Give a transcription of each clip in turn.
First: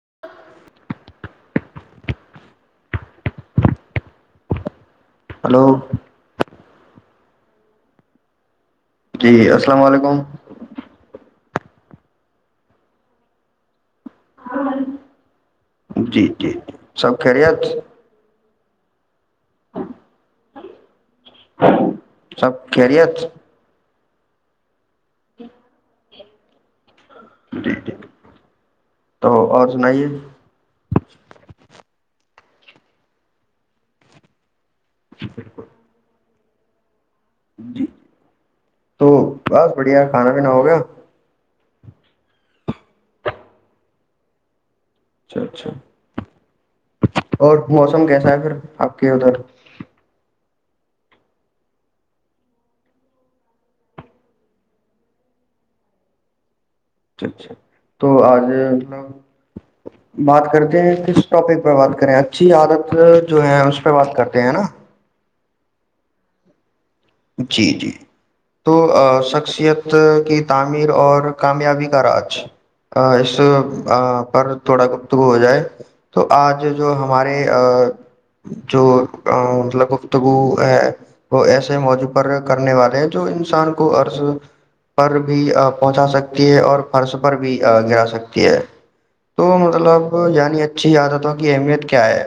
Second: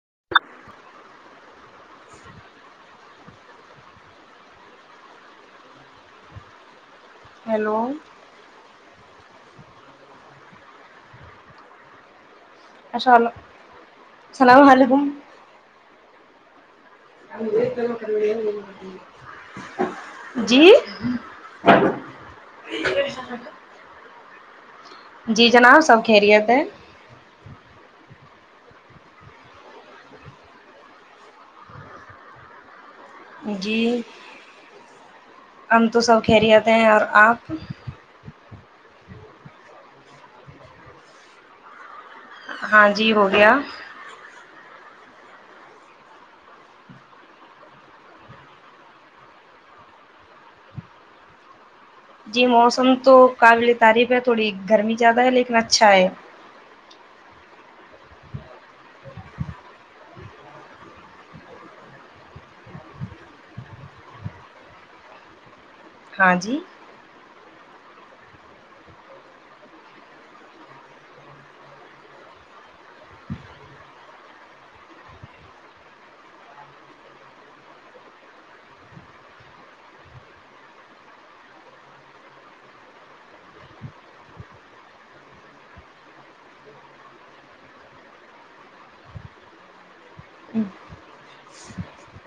[inaudible] hello hello جی السلام علیکم اشاء اللام ععلیکم جی جی جی ہمت م کر ہ سب کہرییےت جی جناب سب خریعد جٹی ھ تو اور سنائیے جی آم تو سب پھیری ہوتے ہیں اور آپ تو بس بڑھیا کھانا پینا ہو گیا ہاں جی ہو گیا اچھا اچھا اور موسم کیسا ہے پھر آپ کے ادھر جی موسم تو قابل تعریف ہے تھوڑی گرمی زیادہ ہے لیکن اچھا ہے اچھا اچھا تو آج مطلب بات کرتے ہیں کس ٹاپک پہ بات کریں اچھی عادت جو ہے اس پہ بات کرتے ہیں ہے نا ہاں جی جی جی تو شخصیت کی تعمیر اور کامیابی کا راج اس پر تھوڑا گفتگو ہو جائے تو آج جو ہمارے جو مطلب گفتگو ہے وہ ایس سے موجو پر کرنے والے ہیں جو انسان کو عرض پر بھی پہنچا سکتی ہے اور فرض پر بھی گرا سکتی ہے تو مطلب یعنی اچھی عادتوں کی اہمیت کیا ہے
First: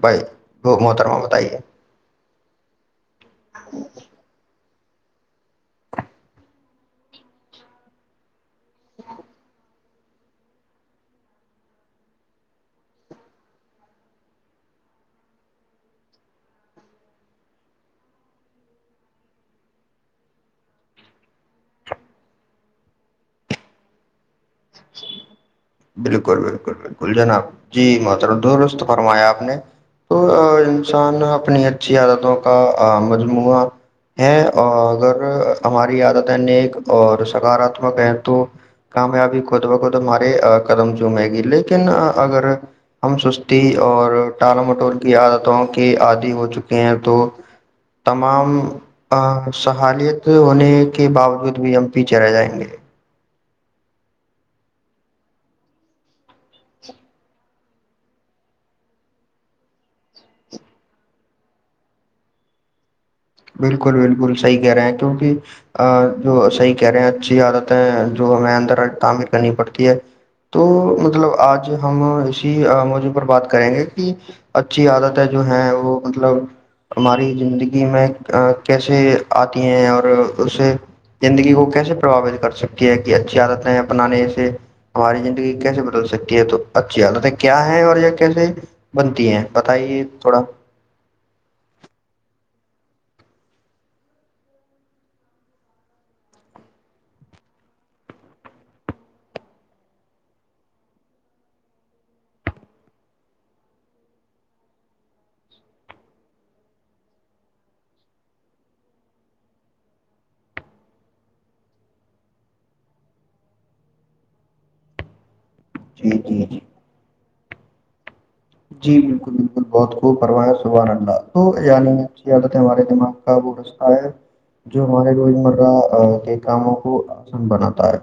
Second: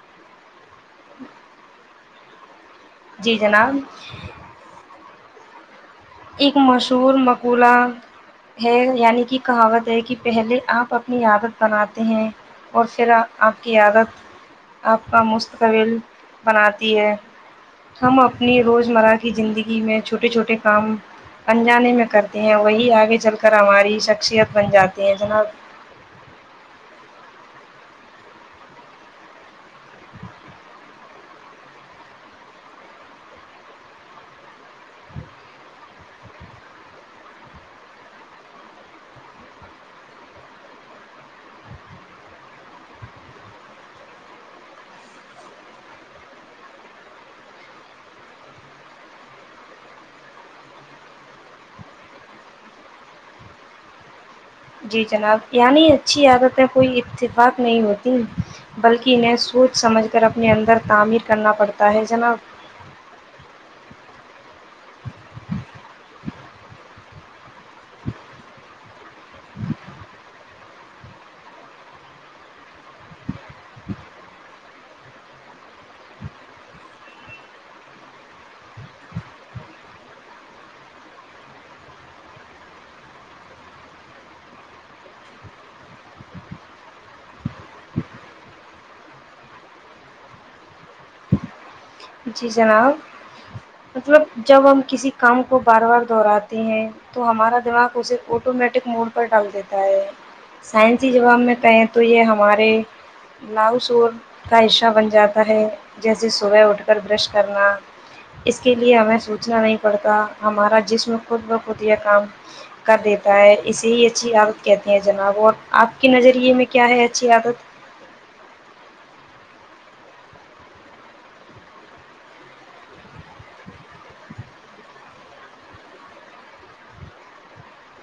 بھائی محترمہ بتائیے جی جناب ایک مشہور مقولہ ہے یعنی کہ کہاوت ہے کہ پہلے آپ اپنی عادت بناتے ہیں اور پھر آپ کی عادت آپ کا مستقبل بناتی ہے ہم اپنی روزمرہ کی زندگی میں چھوٹے چھوٹے کام پجانے میں کرتے ہیں وہی آگے چل کر ہماری شخصیت بن جاتی ہیں جناب کلجناب جی مترب درست فرمایا آپ نے تو انسان اپنی اچھی عادتوں کا مجموعہ ہے اور اگر ہماری عادتیں نیک اور سکاراتمک ہیں تو کامیابی کو خود بخود ہمارے قدم چومے گی لیکن اگر ہم سستی اور ٹالا مٹول کی عادتوں کے عادی ہو چکے ہیں تو تمام سہالیت ہونے کے باوجود بھی ہم پیچھے رہ جائیں گے جی جناب یعنی اچھی عادت کوئی اتفاق نہیں ہوتی بلکہ انہیں سوچ سمجھ کر اپنے اندر تعمیر کرنا پڑتا ہے جناب بلکل بلکل صحیح کہہ رہے ہیں کیونکہ جو صحیح کہہ رہے ہیں اچھی عادتیں جو ہمیں اندر تعمیر کرنی پڑتی ہے تو مطلب آج ہم اسی موجع پر بات کریں گے کہ اچھی عادتیں جو ہیں وہ مطلب ہماری زندگی میں ا کیسے آتی ہیں اور اسے زندگی کو کیسے پرباوت کر سکتی ہے کہ اچھی عادتیں اپنانے سے ہماری زندگی کیسے بدل سکتی ہے تو اچھی عادتیں کیا ہیں اور کیسے بنتی ہیں بتائیے تھوڑا جی جناب مطلب جب ہم کسی کام کو بار بار دہراتے ہیں تو ہمارا دماغ اسے آٹومیٹک موڈ پر ڈال دیتا ہے سائنسی جوباب میں کہیں تو یہ ہمارے لاؤ سور کا حصہ بن جاتا ہے جیسے صبح اٹھ پر برش کرنا اس کے لیے ہمیں سوچنا نہیں پڑتا ہمارا جسم خود بخود یہ کام کر دیتا ہے اسے ہی اچھی عادت کہتی ہیں جناب اور آپ کے جی جی جی نظریے میں کیا ہے اچھی عادت جی بلکل بلکل بہت خوب فرمائیں سبحان اللہ تو یعنی اچھی عادت ہے ہمارے دماغ کا وہ رستہ ہے جو ہمارے روز مرہ کے کاموں کو آسان بناتا ہے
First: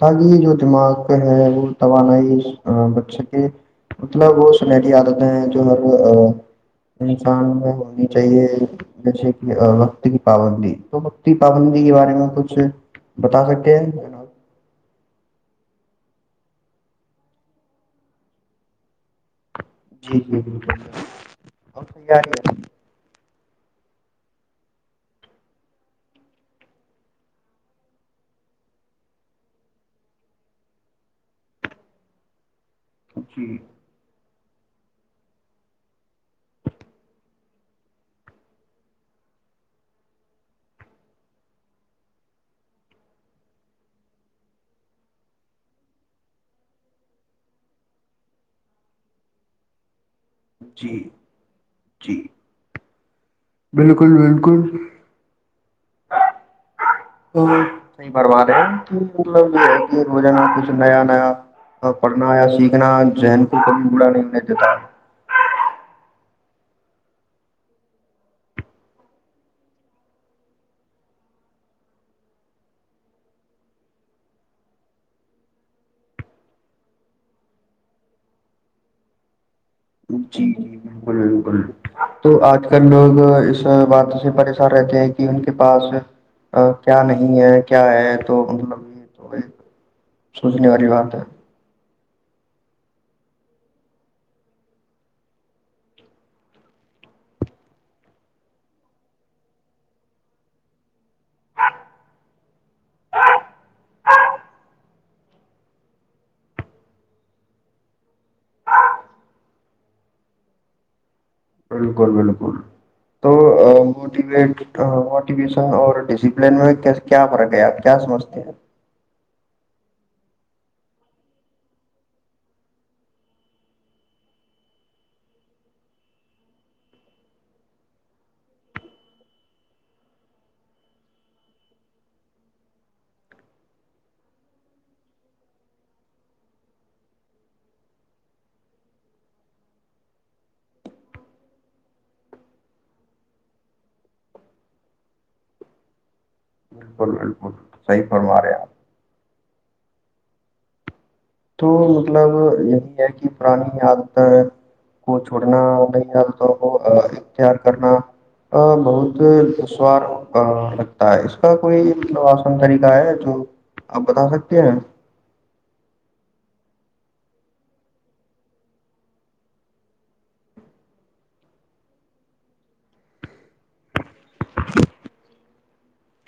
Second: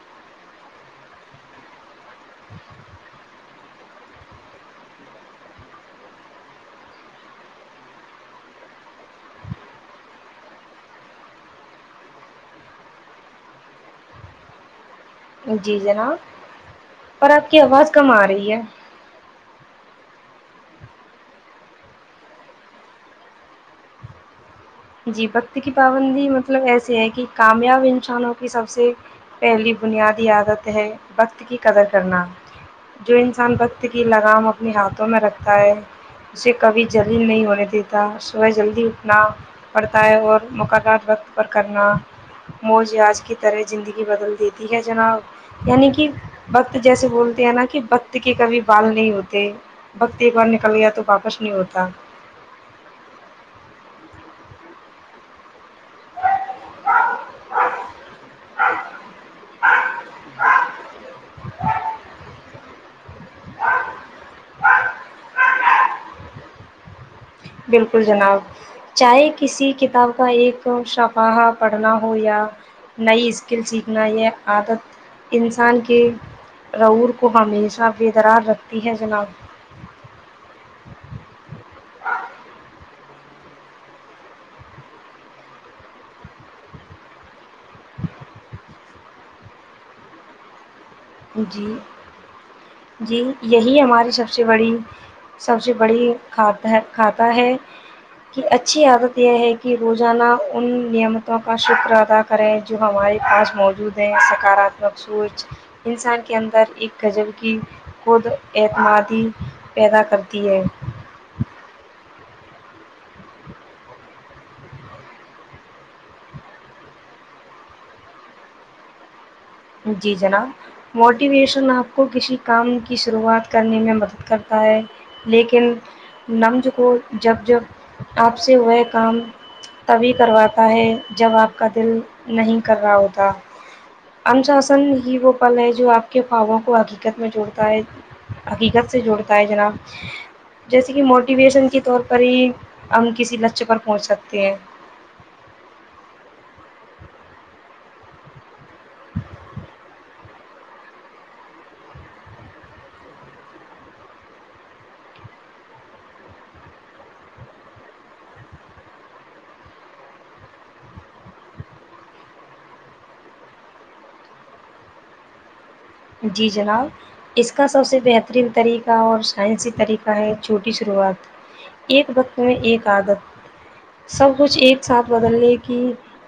تاکہ جو دماغ ہے وہ توانائی بچے کے مطلب سنی عادتیں ہیں جو ہر انسان میں ہونی چاہیے جیسے کہ وقت کی پابندی تو وقت کی پابندی کے بارے میں کچھ بتا سکتے ہیں جی جناب پر آپ کی آواز کم آ رہی ہے جی جی بلکل اب صحیح آرہی ہے جی وقت کی پابندی مطلب ایسیے ہے کہ کامیاب انسانوں کی سب سے پہلی بنیادی عادت ہے وقت کی قدر کرنا جو انسان جی وحت کی لگام اپنے ہاتھوں میں رکھتا ہے اسے کبھی جل نہیں ہونے دیتا صبح جلدی اٹھنا پڑتا ہے اور مقرات وقت پر کرنا موج آج کی طرح زندگی بدل دیتی ہے جناب یعنی کہ وقت جیسے بولتے ہیں نا کہ وقت کے کبھی بال نہیں ہوتے وقت ایک بار نکل گیا جی تو واپس نہیں ہوتا بلکل بلکل تو نہیںی برباد ہیں کہ مطلب یہ ہے کہ روزانہ کچھ نیا نیا اور پڑھنا ہویا [unintelligible] بلکل جناب چاہے کسی کتاب کا ایک شفاہہ پڑھنا ہو یا نئی اسکل سیکھنا یہ عادت انسان کے رور کو ہمیشہ بے درار رکھتی ہے جناب جی جی بلکل بلکل تو آج کل لوگ اس بات سے پریشان رہتے ہیں کہ ان کے پاس کیا نہیں ہے کیا ہے تو مطلب یہ تو ایک سوچنے والی بات ہے جی جی یہی ہماری سب سے بڑی سب سے بڑی ک کھاتہ ہے کہ اچھی عادت یہ ہے کہ روزانہ ان نیمتوں کا شکر ادا کریں جو ہمارے پاس موجود ہے سکاراتمک سوچ انسان کے اندر ایک غزل کی خود اعتمادی پیدا کرتی ہے بلکل بلکل تو موٹیویٹ موٹیویشن اور ڈسپلن میں کیا فرق ہے آپ کیا سمجھتے ہیں جی جناب موٹیویشن آپ کو کسی کام کی شروعات کرنے میں مدد کرتا ہے لیکن نمز کو جب جب آپ سے وہ کام تبھی کرواتا ہے جب آپ کا دل نہیں کر رہا ہوتا انشاسن ہی وہ پل ہے جو آپ کے فاووں کو حقیقت میں جوڑتا ہے حقیقت سے جوڑتا ہے جناب جیسے کہ موٹیویشن کے طور پر ہی ہم کسی لچ پر پہنچ سکتے ہیں بالکل بالکل صحیح فرما رہے آپ تو مطلب یہی ہے کہ پرانی عادتیں کو چھوڑنا نئی عادتوں کو اختیار کرنا بہت دسوار لگتا ہے اس کا کوئی مطلب آسن طریقہ ہے جو آپ بتا سکتے ہیں جی جناب اس کا سب سے بہترین طریقہ اور سائنسی طریقہ ہے چھوٹی شروعات ایک وقت میں ایک عادت سب کچھ ایک ساتھ بدلنے کی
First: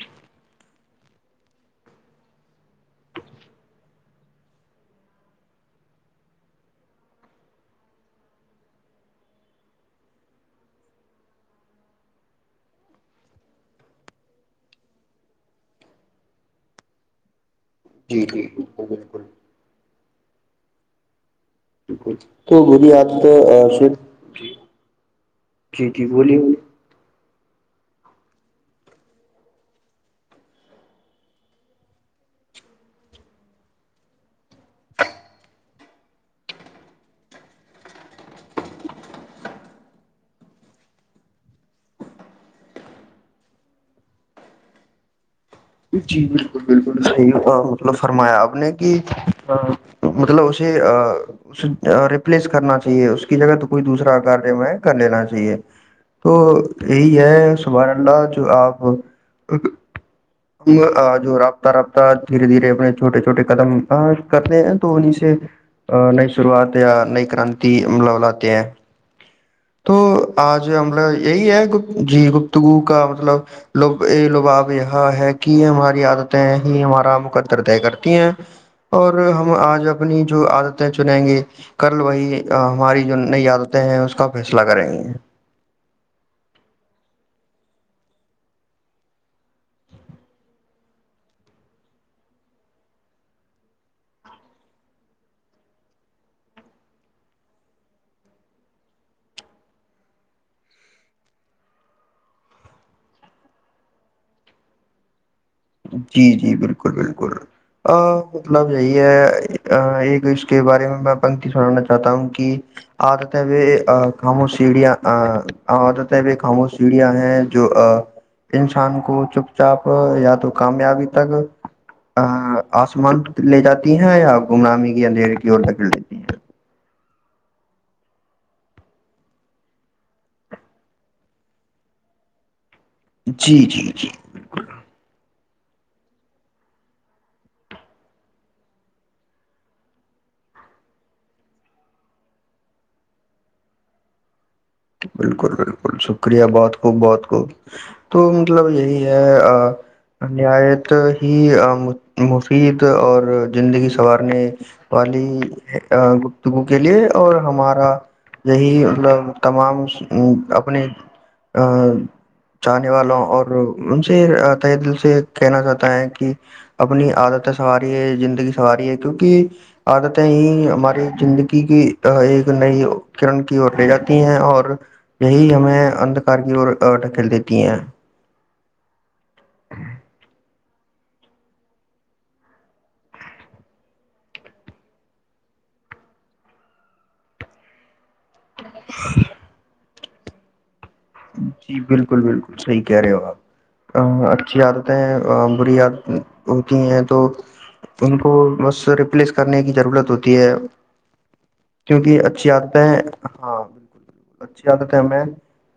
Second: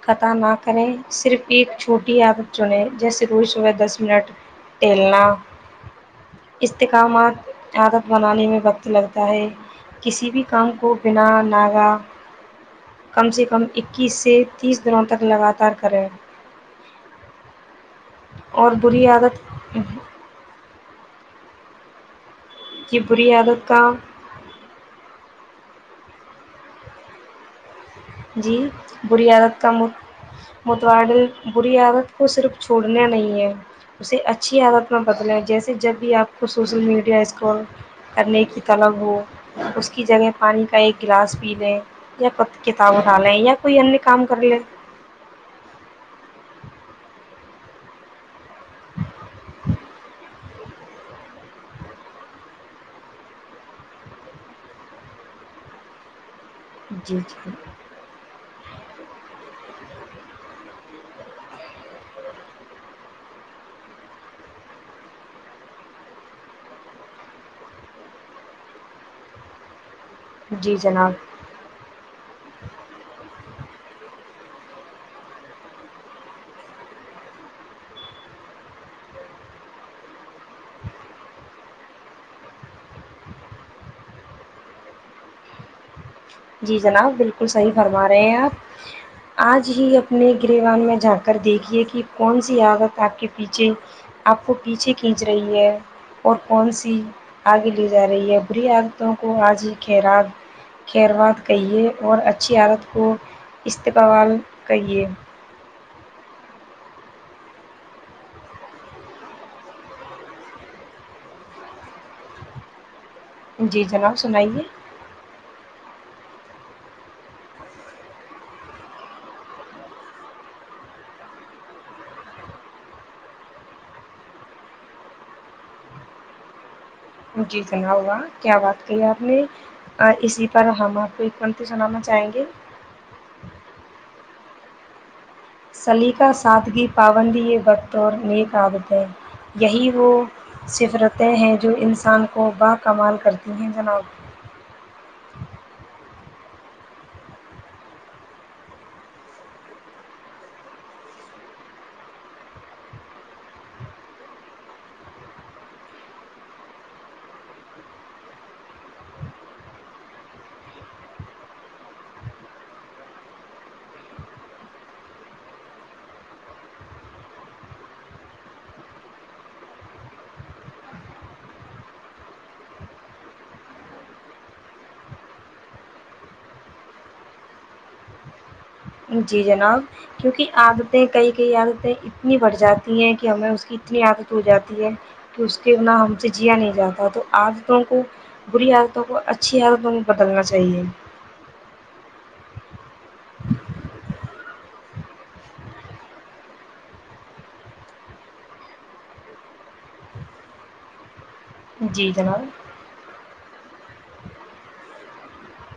قتا نہ کریں صرف ایک چھوٹی عادت چنیں جیسے روز صبح دس منٹ ٹلنا استحکامات عادت بنانے میں وقت لگتا ہے کسی بھی کام کو بنا ناگہ کم سے کم اکیس سے تیس دنوں تک لگاتار کرے جی جی اور بالکل بری بالکل عادت بلکل [unintelligible] تو کی بری عادت کا آدت جی جی بولیےبولے جی بری عادت کا متوادل بری عادت کو صرف چھوڑنا نہیں ہے اسے اچھی عادت میں بدلیں جیسے جب بھی آپ کو سوسل میڈیا اسٹول کرنے کی طلب ہو اس کی جگہ پانی کا ایک گلاس پی لیں یا کتاب ا ڈھ لیں یا کوئی ان کام کر لے جی بالکل بالکل صحیح مطلب فرمایا آپ نے کہ مطلب اسے اس ریپلیس کرنا چاہیے اس کی جگہ تو کوئی دوسر کار میں کر لینا چاہیے تو جی یہی جی ہے سبحان اللہ جو آپ ایکک جو رابطہ رابطہ دھیرے دھیرے اپنے چھوٹے چھوٹے قدم کرتے ہیں تو انیں سے نئی شروعات یا نئی کرانتی ملا لاتے ہیں تو آج جی ہم جناب یہی ہے جی گفتگو کا مطلب لب یہ لباب یہاں ہے کی ہماری عادتیں ہی ہمارا مقدر طے کرتی ہیں اور ہم آج اپنی جو عادتیں چنیں گے کل وہی ہماری جو نئی عادتیں ہیں اس کا فیصلہ کریں گی جی جناب بالکل صحیح فرما رہے ہیں آپ آج ہی اپنے گرہوان میں جا کر دیکھیے کہ کون سی عادت آپ کے پیچھے آپ کو پیچھے کھینچ رہی ہے اور کون سی آگے لے جا رہی ہے بری عادتوں کو آج ہی خر خیروات کہیے اور اچھی حالت کو استقبال کریے جی جی بالکل بالکل مطلب یہی ہے ایک اس کے بارے میں میں پنکتی سنانا چاہتا ہوں کہ عادتیں بھی جی جناب خاموش سنائیے سیڈیا خاموش سیڑیاں ہیں جو انسان کو چپ چاپ یا تو کامیابی تک ا آسمان لے جاتی ہیں یا گمنامی کی اندھیرے کی اور تک ڈال لیتی ہیں جی سنا واہ کیا بات کہی اپ نے اسی پر ہم اپ کو ایک سنانا چاہیں گے جی جی جی بالکل سلیقہ سادگی پابندی یہ وقت اور نیک عادتیں یہی وہ سفرتیں ہیں جو انسان کو باکمال کرتی ہیں جناب بالکل بالکل شکریہ بہت خ بہت خوب تو مطلب یہی ہے نیاایت ہی مفید اور زندگی سنوارنے والی گفتگو کے لیے اور ہمارا یہی مطلب تمام اپنے چاہنے والوں اور ان سے تہ دل سے کہنا چاہتا ہے کہ اپنی عادتیں سنواریں ہے زندگی سنواریں ہے کیونکہ عادتیں ہی ہماری زندگی کی ایک نئی کرن کی اور رہ ہیں اور یہی ہمیں ادکار کی اور ڈھکیل دیتی ہیں جی جناب کیونکہ عادتیں کئی کئی عادتیں اتنی بڑھ جاتی ہیں کہ ہمیں اس کی اتنی عادت ہو جاتی ہے کہ اس کےنا ہم سے جیا نہیں جاتا تو عادتوں کو بری ح عادتوں کو اچھی عادتوں بدلنا چاہیے جی بالکل بالکل صحیح کہہ رہے ہو آپ اچھی عادتیں ہیں بری عادتیں ہوتی ہیں تو ان کو بس ریپلیس کرنے کی ضرورت ہوتی ہے جی کیونکہ اچھی جناب عادت ہے ہاں بالکل بالکل اچھی عادت ہے ہمیں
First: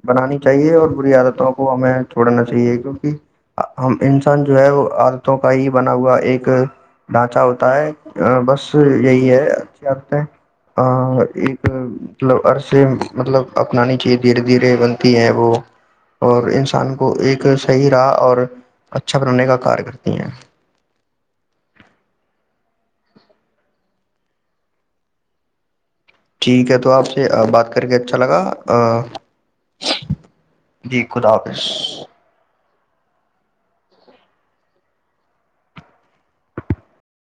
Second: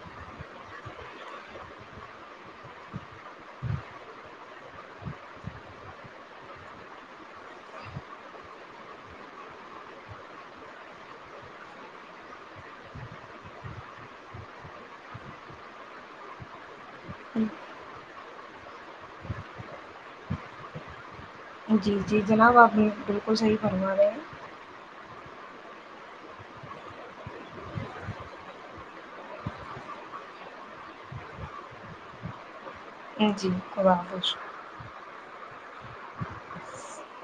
بنانی چاہیے اور بری عادتوں کو ہمیں چھوڑنا چاہیے کیونکہ ہم انسان جو ہے وہ عادتوں کا ہی بنا ہوا ایک ڈھانچہ ہوتا ہے بس یہی ہے اچھی عادتیں ایک مطلب عرص مطلب اپنانی چاہیے دھیرے دھیرے بنتی ہیں وہ اور انسان کو ایک صحیح راہ اور اچھا بنانے کا کار کرتی ہیں جی جی جناب آپ نے بالکل صحیح فرمایا رہے ہیں ٹھیک ہے تو آپ سے بات کر کے اچھا لگا جی خدا حافظ جی خدا حافظ